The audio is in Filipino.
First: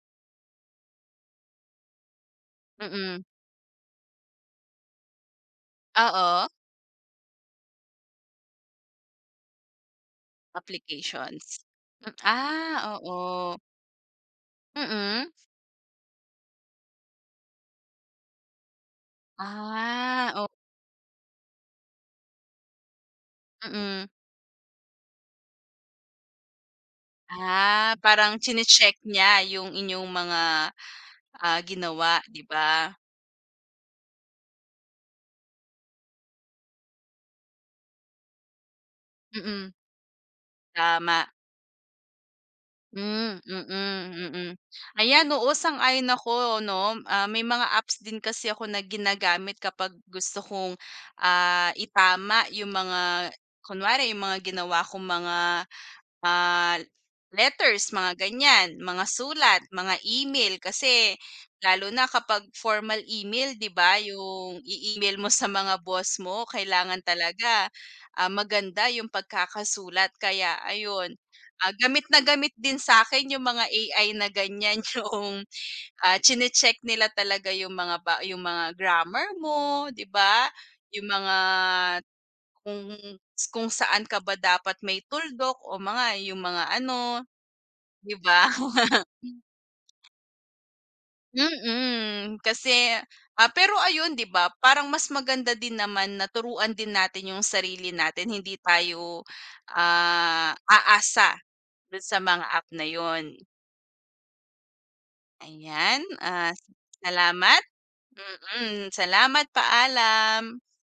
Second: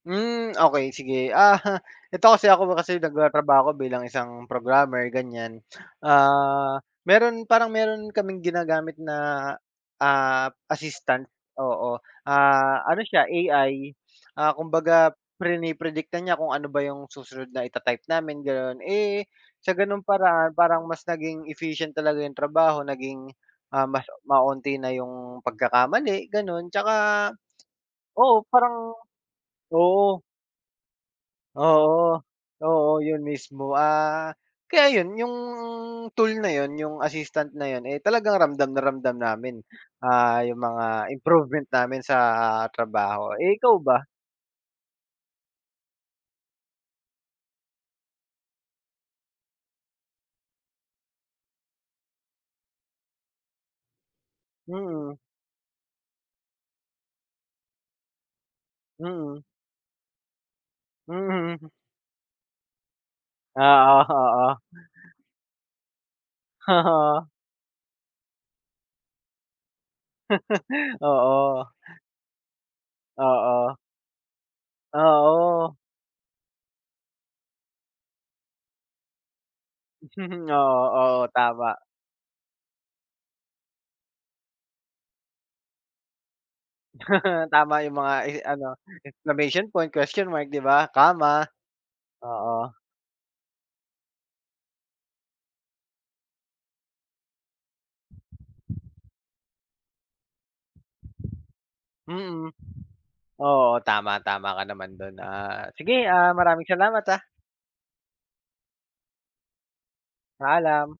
Hmm, okey sige, ah, eto kasi ako kasi Mm. nagtratrabaho ako bilang isang programmer, ganiyan. Oo. Ah, meron parang meron kaming ginagamit na, ah, assistant, Applications, oo, m ah, ah, ano siya oo. AI, ah, kumbaga Mm. prine-predict na niya kung ano ba 'yung susunod na ita-type namin, gano'n. Eh sa ganung Ah, oh. paraan parang mas naging efficient talaga 'yung trabaho, naging, ah, Mm. mas ma-onti na 'yung pagkakamali gano'n 'tsaka Ah, parang oo, parang tsine-check niya 'yung inyong oo. mga, ah, Oo, oo, ginawa 'di ba? oo, 'yun mismo. Ah, kaya 'yun, 'yung tool na 'yun, 'yung assistant na 'yun, eh talagang ramdam na ramdam namin. Mm. Ah, 'yung mga Tama. improvement namin sa trabaho. Hmm, Eh ikaw ba? mm, mm. Ayan, oo sang-ayon ako 'no. Ah, may mga apps din kasi ako na ginagamit kapag gusto kong, ah, itama 'yung mga kunwari 'yung mga ginawa kong Mm. mga, ah, letters mga ganiyan, mga Mm. sulat, mga email. Hmm, Kasi mhm. lalo na kapag formal email 'di ba, Oo, oo. 'yung i-email mo sa mga boss mo, kailangan Oo. talaga, ah, maganda 'yung pagkakasulat. Kaya ayun, Oo. ah, gamit na gamit din sa'kin yung mga Oo. AI na ganiyan, 'yung, Oo. ah, tsine-check nila talaga 'yung mga ba 'yung mga grammar mo, 'di ba. Oo, 'Yung oo, mga tama. kung kung saan ka ba dapat may tuldok, o mga, 'yung mga ano, Tama 'yung mga 'di eh ba. ano, exclamation point, question mark, 'di ba, comma, Mm, oo. kasi ah, pero ayun 'di ba, parang mas maganda din naman na turuan din natin 'yung sarili natin, hindi tayo, ah, aasa dun sa mga Mm. app na 'yun. Oo, tama, tama ka naman dun. Ah, sige, Ayan, ah, ah, maraming salamat, ah. salamat. Mm, salamat, paalam. Paalam.